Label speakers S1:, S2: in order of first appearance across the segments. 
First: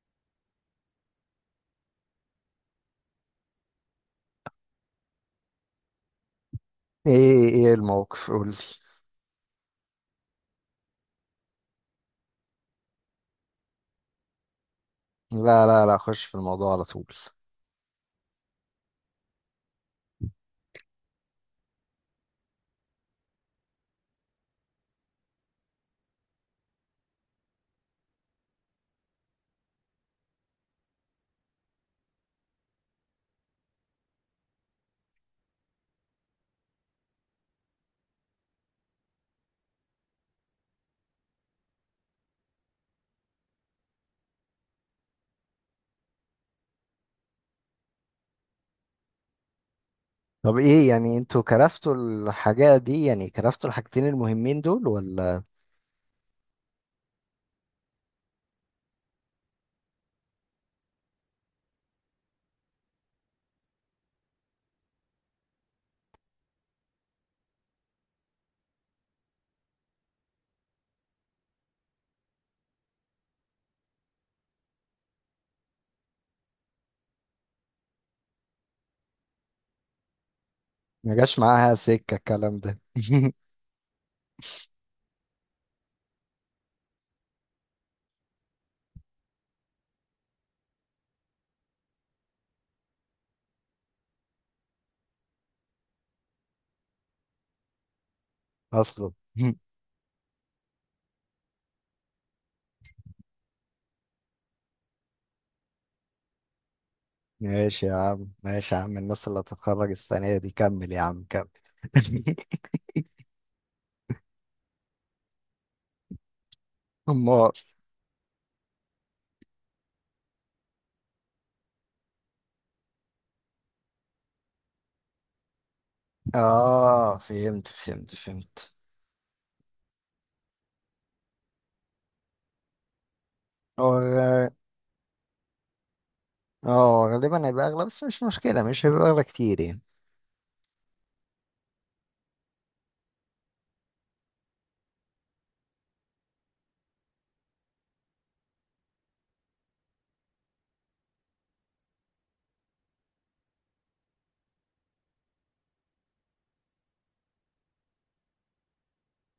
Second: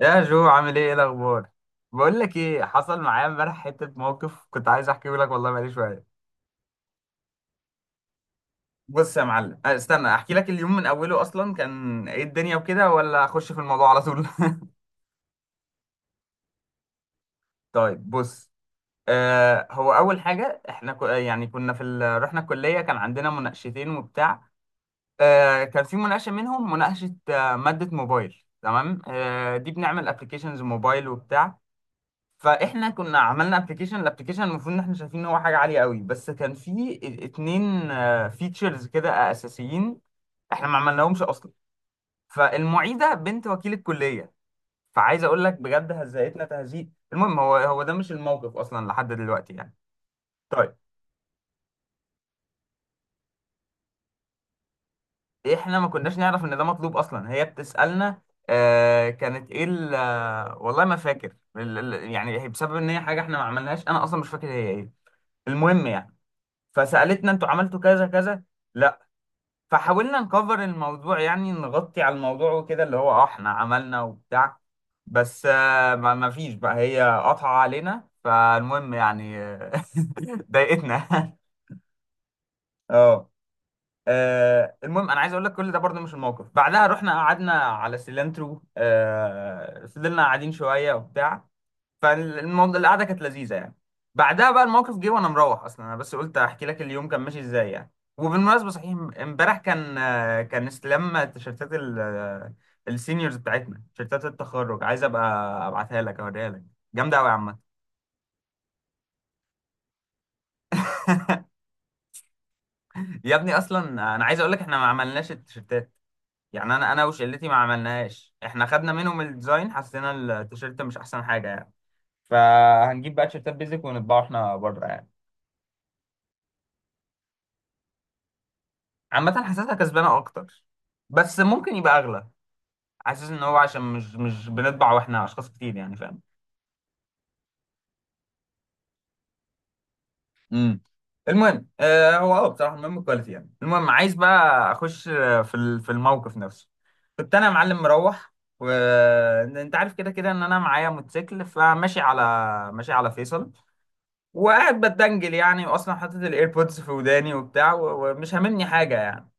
S1: يا جو، عامل ايه؟ ايه الاخبار؟ بقول لك ايه حصل معايا امبارح، حته موقف كنت عايز احكيه لك والله بقالي شويه.
S2: ايه ايه ايه الموقف؟ قولي.
S1: بص يا معلم. استنى احكي لك اليوم من اوله اصلا كان ايه الدنيا وكده، ولا اخش في الموضوع على طول؟
S2: لا لا لا، خش في الموضوع على طول.
S1: طيب بص. هو اول حاجه احنا يعني كنا في رحنا الكليه، كان عندنا مناقشتين وبتاع. كان في مناقشه منهم، مناقشه ماده موبايل، تمام؟ دي بنعمل ابلكيشنز موبايل وبتاع. فاحنا كنا عملنا ابلكيشن، الابلكيشن المفروض ان احنا شايفين ان هو حاجه عاليه قوي، بس كان في اتنين فيتشرز كده اساسيين احنا ما عملناهمش اصلا. فالمعيده بنت وكيل الكليه، فعايز اقول لك بجد هزقتنا تهزيق. المهم، هو ده مش الموقف اصلا لحد دلوقتي يعني.
S2: طب
S1: طيب،
S2: ايه يعني، انتوا كرفتوا الحاجة دي؟ يعني كرفتوا الحاجتين المهمين دول ولا؟
S1: احنا ما كناش نعرف ان ده مطلوب اصلا، هي بتسالنا. كانت ايه والله ما فاكر يعني هي بسبب ان هي حاجه احنا ما عملناهاش، انا اصلا مش فاكر هي ايه. المهم يعني، فسالتنا انتوا عملتوا كذا كذا؟ لا. فحاولنا نكفر الموضوع يعني، نغطي على الموضوع وكده، اللي هو اه احنا عملنا وبتاع. بس ما فيش بقى، هي قطع علينا. فالمهم يعني، ضايقتنا.
S2: ما جاش معاها سكة الكلام ده.
S1: اه. المهم انا عايز اقول لك، كل ده برضه مش الموقف. بعدها رحنا قعدنا على سيلانترو، فضلنا قاعدين شويه وبتاع. فالقعده كانت لذيذه يعني. بعدها بقى الموقف جه وانا مروح اصلا. انا بس قلت احكي لك اليوم كان ماشي ازاي يعني. وبالمناسبه صحيح،
S2: اصلا.
S1: امبارح كان كان استلام تيشيرتات السينيورز بتاعتنا، تيشيرتات التخرج. عايز ابقى ابعتها لك اوريها لك، جامده قوي يا عم.
S2: ماشي يا عم، ماشي يا عم، الناس اللي هتتخرج السنة دي. كمل يا عم كمل.
S1: يا ابني اصلا، انا عايز اقول لك احنا ما عملناش التيشيرتات. يعني انا وشلتي
S2: امال.
S1: ما عملناش. احنا خدنا منهم الديزاين، حسينا التيشيرت مش احسن حاجه يعني. فهنجيب بقى تيشيرتات بيزك ونطبعه احنا بره يعني.
S2: اه، فهمت فهمت فهمت.
S1: عامة حاسسها كسبانة أكتر، بس ممكن يبقى أغلى. حاسس إن هو عشان
S2: هو
S1: مش بنطبع وإحنا أشخاص كتير، يعني فاهم؟
S2: غالبا هيبقى اغلى، بس مش مشكلة، مش هيبقى اغلى كتير يعني.
S1: امم المهم آه هو اه بصراحة المهم الكواليتي يعني. المهم، عايز بقى أخش في في الموقف نفسه. كنت أنا يا معلم مروح، وأنت عارف كده كده إن أنا معايا موتوسيكل. فماشي على، ماشي على فيصل وقاعد بتدنجل يعني، وأصلا حاطط الإيربودز في وداني وبتاع، ومش هاممني حاجة يعني.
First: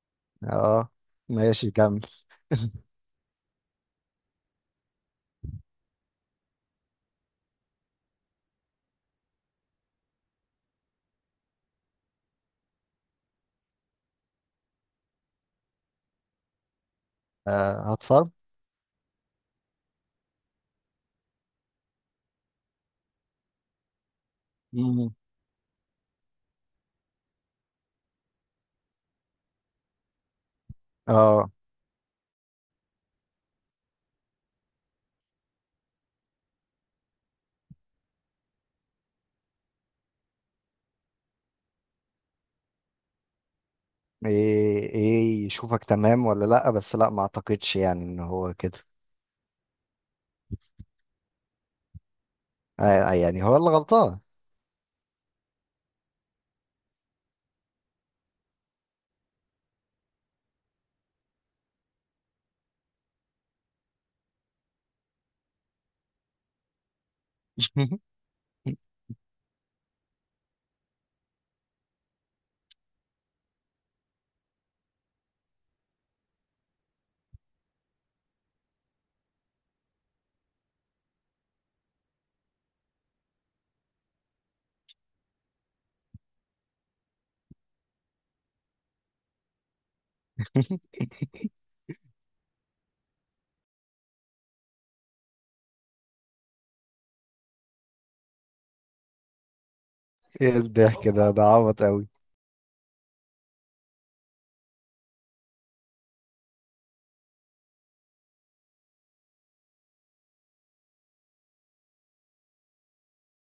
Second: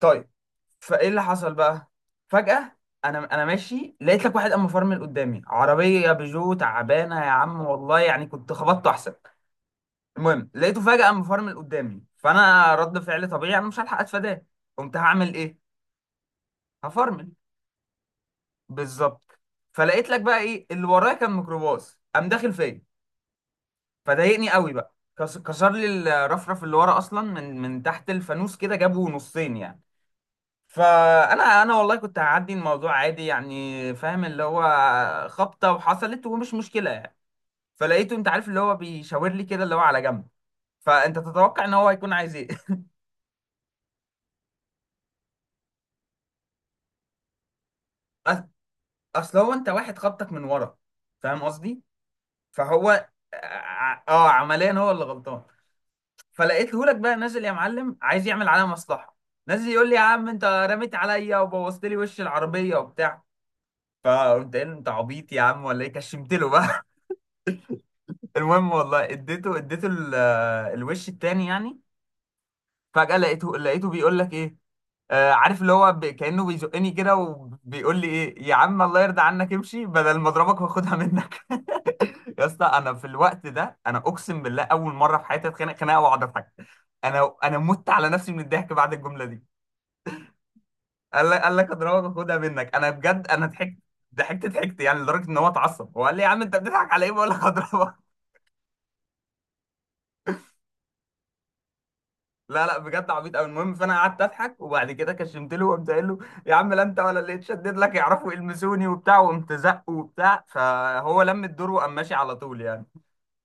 S1: طيب.
S2: اه،
S1: فايه اللي حصل
S2: ماشي
S1: بقى؟
S2: كمل.
S1: فجأة، انا ماشي لقيت لك واحد قام مفرمل قدامي، عربية بيجو تعبانة يا عم والله، يعني كنت خبطته احسن. المهم، لقيته فجأة قام مفرمل قدامي، فانا رد فعل طبيعي، انا مش هلحق اتفاداه، قمت هعمل ايه؟ هفرمل.
S2: آه، هتفرم.
S1: بالظبط. فلقيت لك بقى ايه اللي ورايا كان؟ ميكروباص قام داخل فيا. فضايقني قوي بقى، كسر لي الرفرف اللي ورا اصلا، من تحت الفانوس كده، جابه نصين يعني.
S2: اه.
S1: فانا والله كنت هعدي الموضوع عادي يعني، فاهم؟ اللي هو خبطه وحصلت ومش مشكله يعني. فلقيته، انت عارف اللي هو بيشاور لي كده اللي هو على جنب. فانت تتوقع ان هو هيكون عايز ايه؟
S2: ايه ايه، يشوفك تمام ولا لا؟ بس لا، ما اعتقدش يعني ان
S1: أص-
S2: هو كده.
S1: اصل هو انت واحد خبطك من ورا، فاهم قصدي؟
S2: آه
S1: فهو
S2: آه، يعني هو اللي غلطان.
S1: عمليا هو اللي غلطان. فلقيته لك بقى نازل يا معلم عايز يعمل عليا مصلحه. نازل يقول لي يا عم انت رميت عليا وبوظت لي وش العربيه وبتاع. فقمت قايل له انت عبيط يا عم ولا ايه؟ كشمت له. المهم والله اديته الوش التاني يعني. فجأة لقيته بيقول لك ايه؟ عارف اللي هو كأنه بيزقني كده وبيقول لي ايه، يا عم الله يرضى عنك امشي بدل ما اضربك واخدها منك. يا اسطى، انا في الوقت ده، انا اقسم بالله اول مره في حياتي اتخانق خناقه واقعد اضحك. انا مت على نفسي من الضحك بعد الجمله دي. قال لك، قال لك اضربك واخدها منك. انا بجد انا ضحكت، ضحكت يعني لدرجه ان هو اتعصب، هو قال لي يا عم انت بتضحك على ايه؟ بقول لك اضربك.
S2: ايه الضحك ده عبط قوي.
S1: لا لا، بجد عبيط قوي. المهم، فانا قعدت اضحك، وبعد كده كشمت له وقمت قايل له يا عم لا انت ولا اللي اتشدد لك يعرفوا يلمسوني وبتاع. وقمت زقه وبتاع، فهو لم الدور وقام ماشي على طول يعني.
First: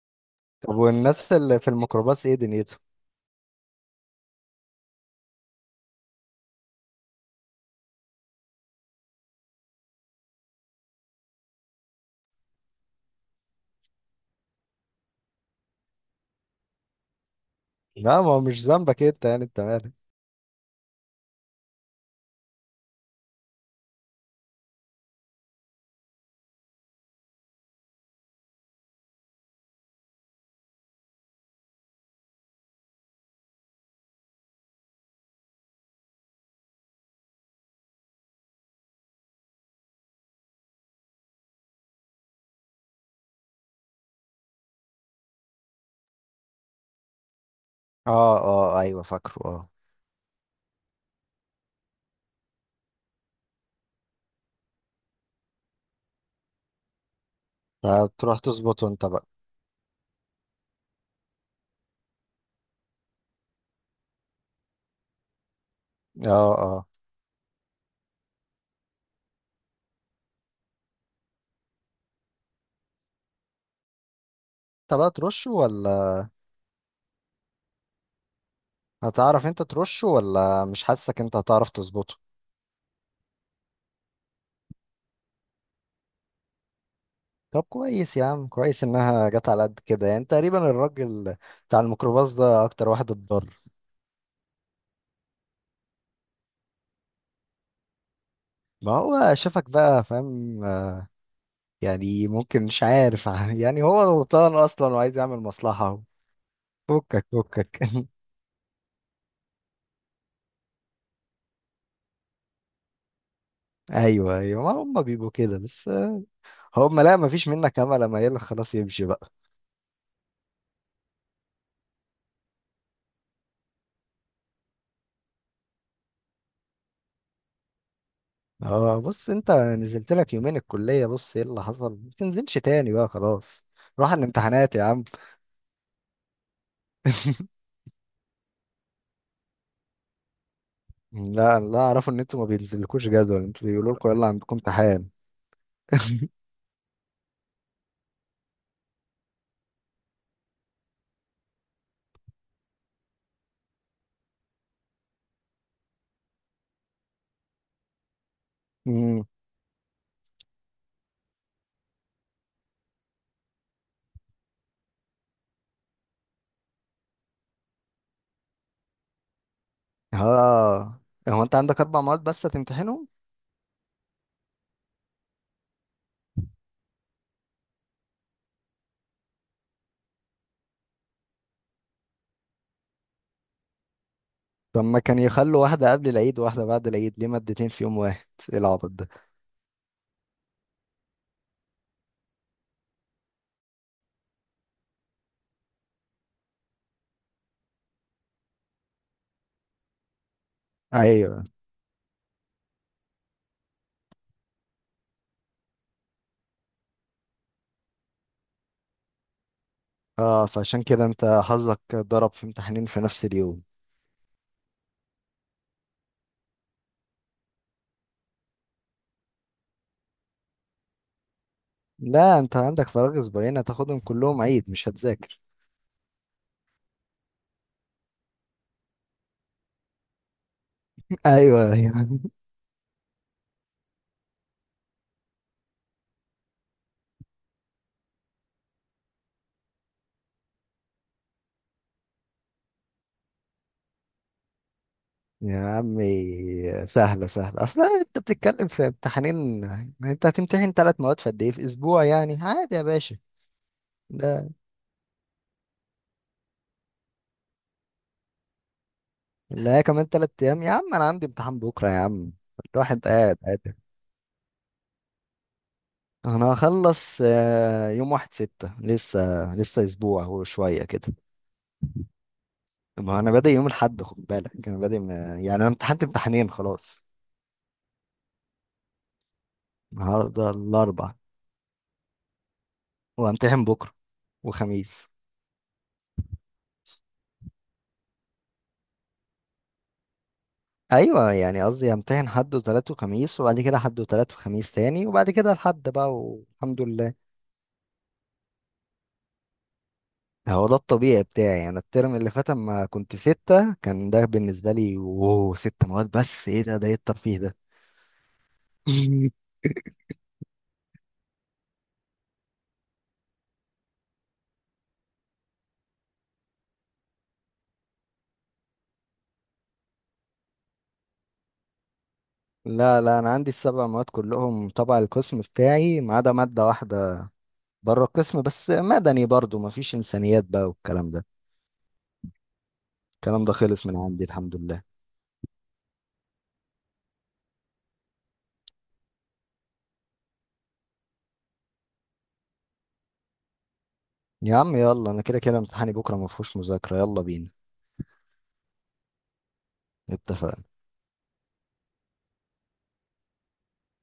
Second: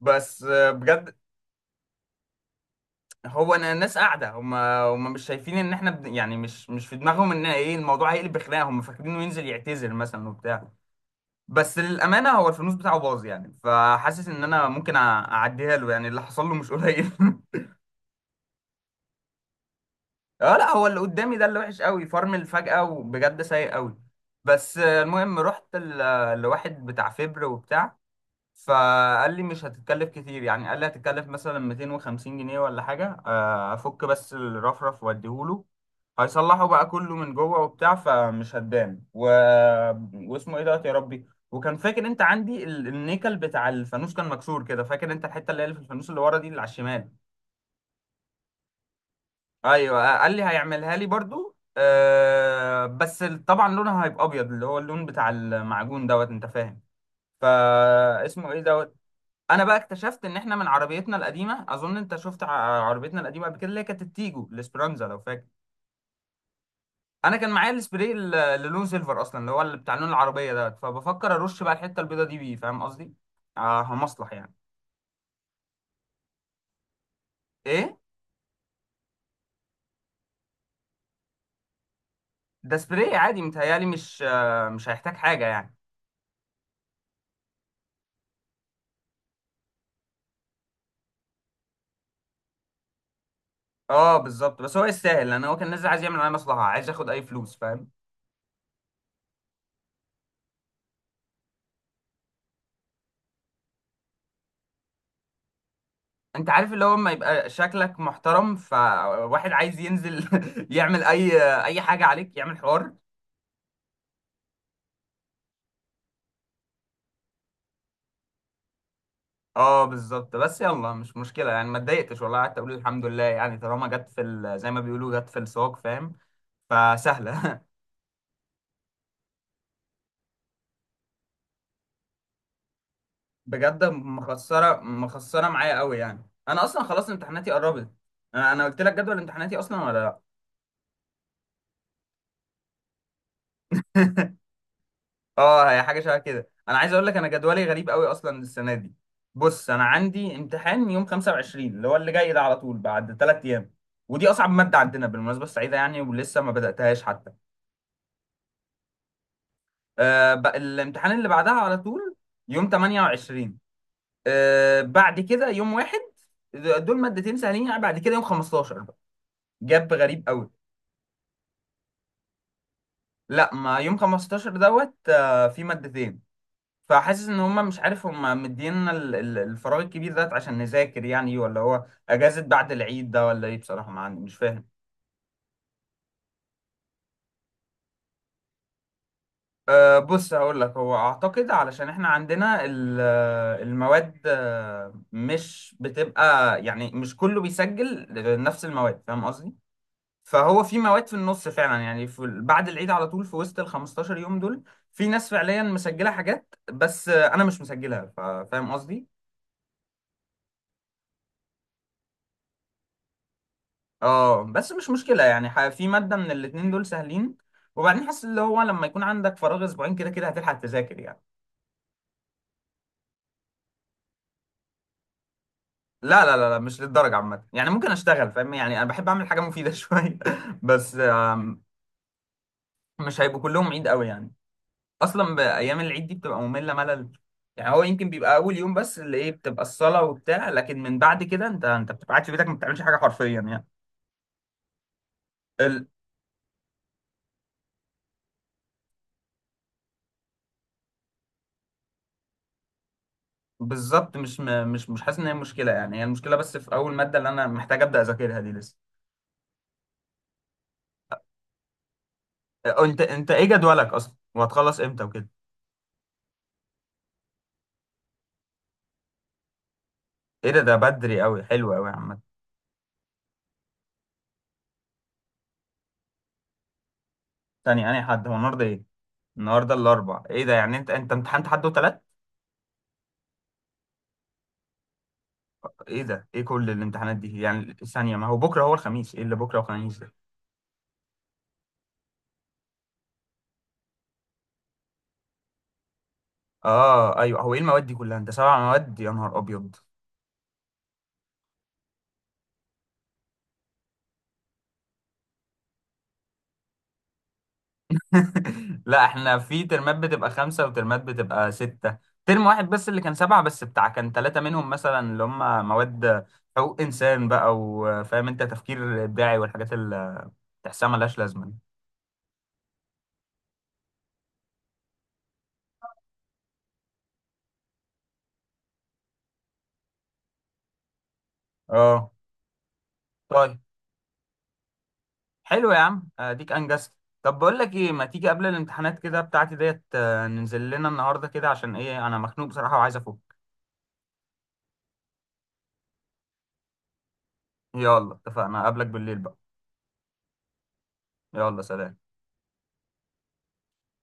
S1: بس
S2: طب
S1: بجد.
S2: والناس اللي في الميكروباص ايه دنيتهم؟
S1: هو انا الناس قاعده هم مش شايفين ان احنا يعني مش في دماغهم ان ايه، الموضوع هيقلب خناقه، هم فاكرينه ينزل يعتذر مثلا وبتاع. بس للامانه هو الفلوس بتاعه باظ يعني، فحاسس ان انا ممكن اعديها له يعني، اللي حصل له مش قليل.
S2: لا، ما هو مش ذنبك انت يعني، انت مالك.
S1: اه، لا هو اللي قدامي ده اللي وحش قوي، فرمل فجأة وبجد سيء قوي. بس المهم رحت لواحد بتاع فبر وبتاع. فقال لي مش هتتكلف كتير يعني، قال لي هتتكلف مثلا 250 جنيه ولا حاجة. افك بس الرفرف واديهوله، هيصلحه بقى كله من جوه وبتاع فمش هتبان و... واسمه ايه دوت، يا ربي. وكان فاكر انت عندي النيكل بتاع الفانوس كان مكسور كده؟ فاكر انت الحتة اللي هي اللي في الفانوس اللي ورا دي، اللي على الشمال؟
S2: اه اه، ايوه فاكره اه.
S1: ايوه. قال لي هيعملها لي برضو، أه، بس طبعا لونها هيبقى ابيض اللي هو اللون بتاع المعجون دوت، انت فاهم؟ فا
S2: فتروح
S1: اسمه ايه
S2: تظبطه
S1: دوت.
S2: انت بقى.
S1: انا بقى اكتشفت ان احنا من عربيتنا القديمه، اظن انت شفت عربيتنا القديمه قبل كده، اللي هي كانت التيجو الاسبرانزا لو فاكر.
S2: اه اه،
S1: انا كان معايا السبراي اللي لونه سيلفر اصلا، اللي هو اللي بتاع لون العربيه دوت. فبفكر ارش بقى الحته البيضه دي بيه، فاهم قصدي؟ اه مصلح يعني.
S2: انت بقى ترشه ولا؟
S1: ايه
S2: هتعرف انت ترشه ولا؟ مش حاسك انت هتعرف تظبطه.
S1: ده سبراي عادي، متهيالي مش هيحتاج حاجه يعني.
S2: طب كويس يا عم، كويس انها جت على قد كده، يعني تقريبا الراجل بتاع الميكروباص ده اكتر واحد اتضرر.
S1: اه بالظبط، بس هو يستاهل، لان هو كان نازل عايز يعمل معايا مصلحه، عايز ياخد اي فلوس، فاهم؟
S2: ما هو شافك بقى فاهم، يعني ممكن، مش عارف. يعني هو غلطان اصلا وعايز يعمل مصلحة.
S1: انت عارف اللي هو لما
S2: فكك
S1: يبقى شكلك
S2: فكك.
S1: محترم، فواحد عايز ينزل يعمل اي حاجه عليك، يعمل حوار.
S2: ايوه ايوه، ما هم بيبقوا كده. بس هم، لا ما فيش منك امل، اما يلا خلاص يمشي بقى.
S1: اه بالظبط، بس يلا مش مشكله يعني، ما اتضايقتش والله، قعدت اقول الحمد لله يعني، طالما جت في زي ما بيقولوا، جت في السوق، فاهم؟ فسهله.
S2: اه، بص، انت نزلت لك يومين الكلية، بص ايه اللي حصل. ما تنزلش تاني بقى خلاص.
S1: بجد
S2: روح على الامتحانات
S1: مخسره
S2: يا عم.
S1: مخسره معايا قوي يعني، انا اصلا خلاص امتحاناتي قربت. انا قلت لك جدول امتحاناتي اصلا ولا لا؟
S2: لا لا، اعرفوا ان انتوا ما بينزلكوش جدول، انتوا بيقولوا لكم يلا عندكم امتحان.
S1: اه، هي حاجه شبه كده. انا عايز اقول لك انا جدولي غريب قوي اصلا السنه دي. بص، انا عندي امتحان يوم 25، اللي هو اللي جاي ده على طول بعد ثلاث ايام، ودي اصعب ماده عندنا بالمناسبه السعيده يعني، ولسه ما بداتهاش حتى.
S2: امم.
S1: بقى الامتحان اللي بعدها على طول يوم 28. بعد كده يوم واحد، دول مادتين سهلين يعني. بعد كده يوم 15 بقى، جاب غريب قوي.
S2: اه، هو انت عندك اربع مواد بس هتمتحنهم؟
S1: لا، ما يوم 15 دوت في مادتين. فحاسس ان هم مش عارف، هم مدينا الفراغ الكبير ده عشان نذاكر يعني، ولا هو اجازة بعد العيد ده ولا ايه، بصراحة ما عندي، مش فاهم.
S2: طب ما كان يخلوا واحدة قبل العيد وواحدة بعد العيد، ليه مادتين في يوم واحد؟ ايه العبط ده.
S1: أه بص هقول لك، هو اعتقد علشان احنا عندنا المواد مش بتبقى يعني، مش كله بيسجل نفس المواد، فاهم قصدي؟ فهو في مواد في
S2: ايوه،
S1: النص فعلا يعني، في بعد العيد على طول في وسط ال 15 يوم دول. في ناس فعليا مسجلة حاجات بس انا مش مسجلها، فاهم قصدي؟
S2: اه فعشان كده انت حظك ضرب في امتحانين في نفس اليوم.
S1: اه، بس مش مشكلة يعني، في مادة من الاتنين دول سهلين. وبعدين حاسس اللي هو لما يكون عندك فراغ اسبوعين كده كده هتلحق تذاكر يعني.
S2: لا، انت عندك فراغ اسبوعين، هتاخدهم كلهم عيد، مش هتذاكر.
S1: لا، مش للدرجة. عامة يعني ممكن اشتغل، فاهم يعني؟ انا بحب اعمل حاجة مفيدة شوية. بس
S2: ايوه ايوه،
S1: مش هيبقوا كلهم عيد قوي يعني، اصلا بايام العيد دي بتبقى مملة ملل يعني. هو يمكن بيبقى اول يوم بس اللي ايه بتبقى الصلاة وبتاع، لكن من بعد كده انت بتبقى قاعد في بيتك، ما بتعملش حاجة حرفيا يعني.
S2: يا
S1: ال...
S2: عمي سهلة سهلة، اصلا انت بتتكلم في امتحانين، انت هتمتحن ثلاث مواد في قد ايه؟ في اسبوع، يعني عادي يا باشا.
S1: بالظبط. مش
S2: ده
S1: م... مش مش حاسس ان هي مشكلة يعني، هي المشكلة بس في اول مادة اللي انا محتاج ابدا اذاكرها دي لسه.
S2: لا، كمان 3 ايام يا عم، انا عندي امتحان بكرة يا عم.
S1: انت
S2: الواحد
S1: انت
S2: قاعد
S1: ايه
S2: قاعد.
S1: جدولك اصلا، وهتخلص امتى وكده؟
S2: انا هخلص يوم 1/6 لسه، لسه اسبوع
S1: ايه ده، ده
S2: وشوية كده.
S1: بدري قوي، حلو قوي يا عم.
S2: ما انا بادئ يوم الاحد، خد بالك، انا بادئ يعني انا امتحنت امتحانين خلاص.
S1: تاني انا، حد هو النهارده ايه؟ النهارده الاربع، ايه
S2: النهارده
S1: ده يعني؟ انت
S2: الاربع،
S1: امتحنت حد وتلات؟
S2: وامتحن بكرة، وخميس.
S1: ايه ده، ايه كل الامتحانات دي يعني؟ ثانيه، ما هو بكره هو الخميس، ايه اللي بكره وخميس ده؟
S2: ايوه، يعني قصدي امتحن حد وتلات وخميس، وبعد كده حد وتلات وخميس تاني، وبعد كده الحد بقى والحمد
S1: اه
S2: لله.
S1: ايوه، هو ايه المواد دي كلها؟ انت سبع مواد؟ يا نهار ابيض.
S2: هو ده الطبيعي بتاعي. انا الترم اللي فات اما كنت ستة كان ده بالنسبة لي اوه ست مواد، بس ايه ده ايه الترفيه ده؟
S1: لا، احنا في ترمات بتبقى خمسه وترمات بتبقى سته، ترم واحد بس اللي كان سبعه، بس بتاع كان ثلاثه منهم مثلا اللي هم مواد حقوق انسان بقى، وفاهم انت، تفكير ابداعي والحاجات تحسها ملهاش لازمه.
S2: لا لا، انا عندي السبع مواد كلهم تبع القسم بتاعي، ما عدا ماده واحده بره القسم، بس مدني برضو ما فيش انسانيات بقى والكلام ده.
S1: اه
S2: الكلام ده
S1: طيب،
S2: خلص من عندي الحمد لله.
S1: حلو يا عم، اديك انجزت. طب بقول لك ايه، ما تيجي قبل الامتحانات كده بتاعتي ديت، ننزل لنا النهارده كده، عشان ايه، انا مخنوق بصراحه وعايز افك.
S2: يا عم يلا، انا كده كده امتحاني بكره ما فيهوش مذاكره، يلا بينا.
S1: يلا، اتفقنا، اقابلك بالليل بقى.
S2: اتفقنا.
S1: يلا، سلام.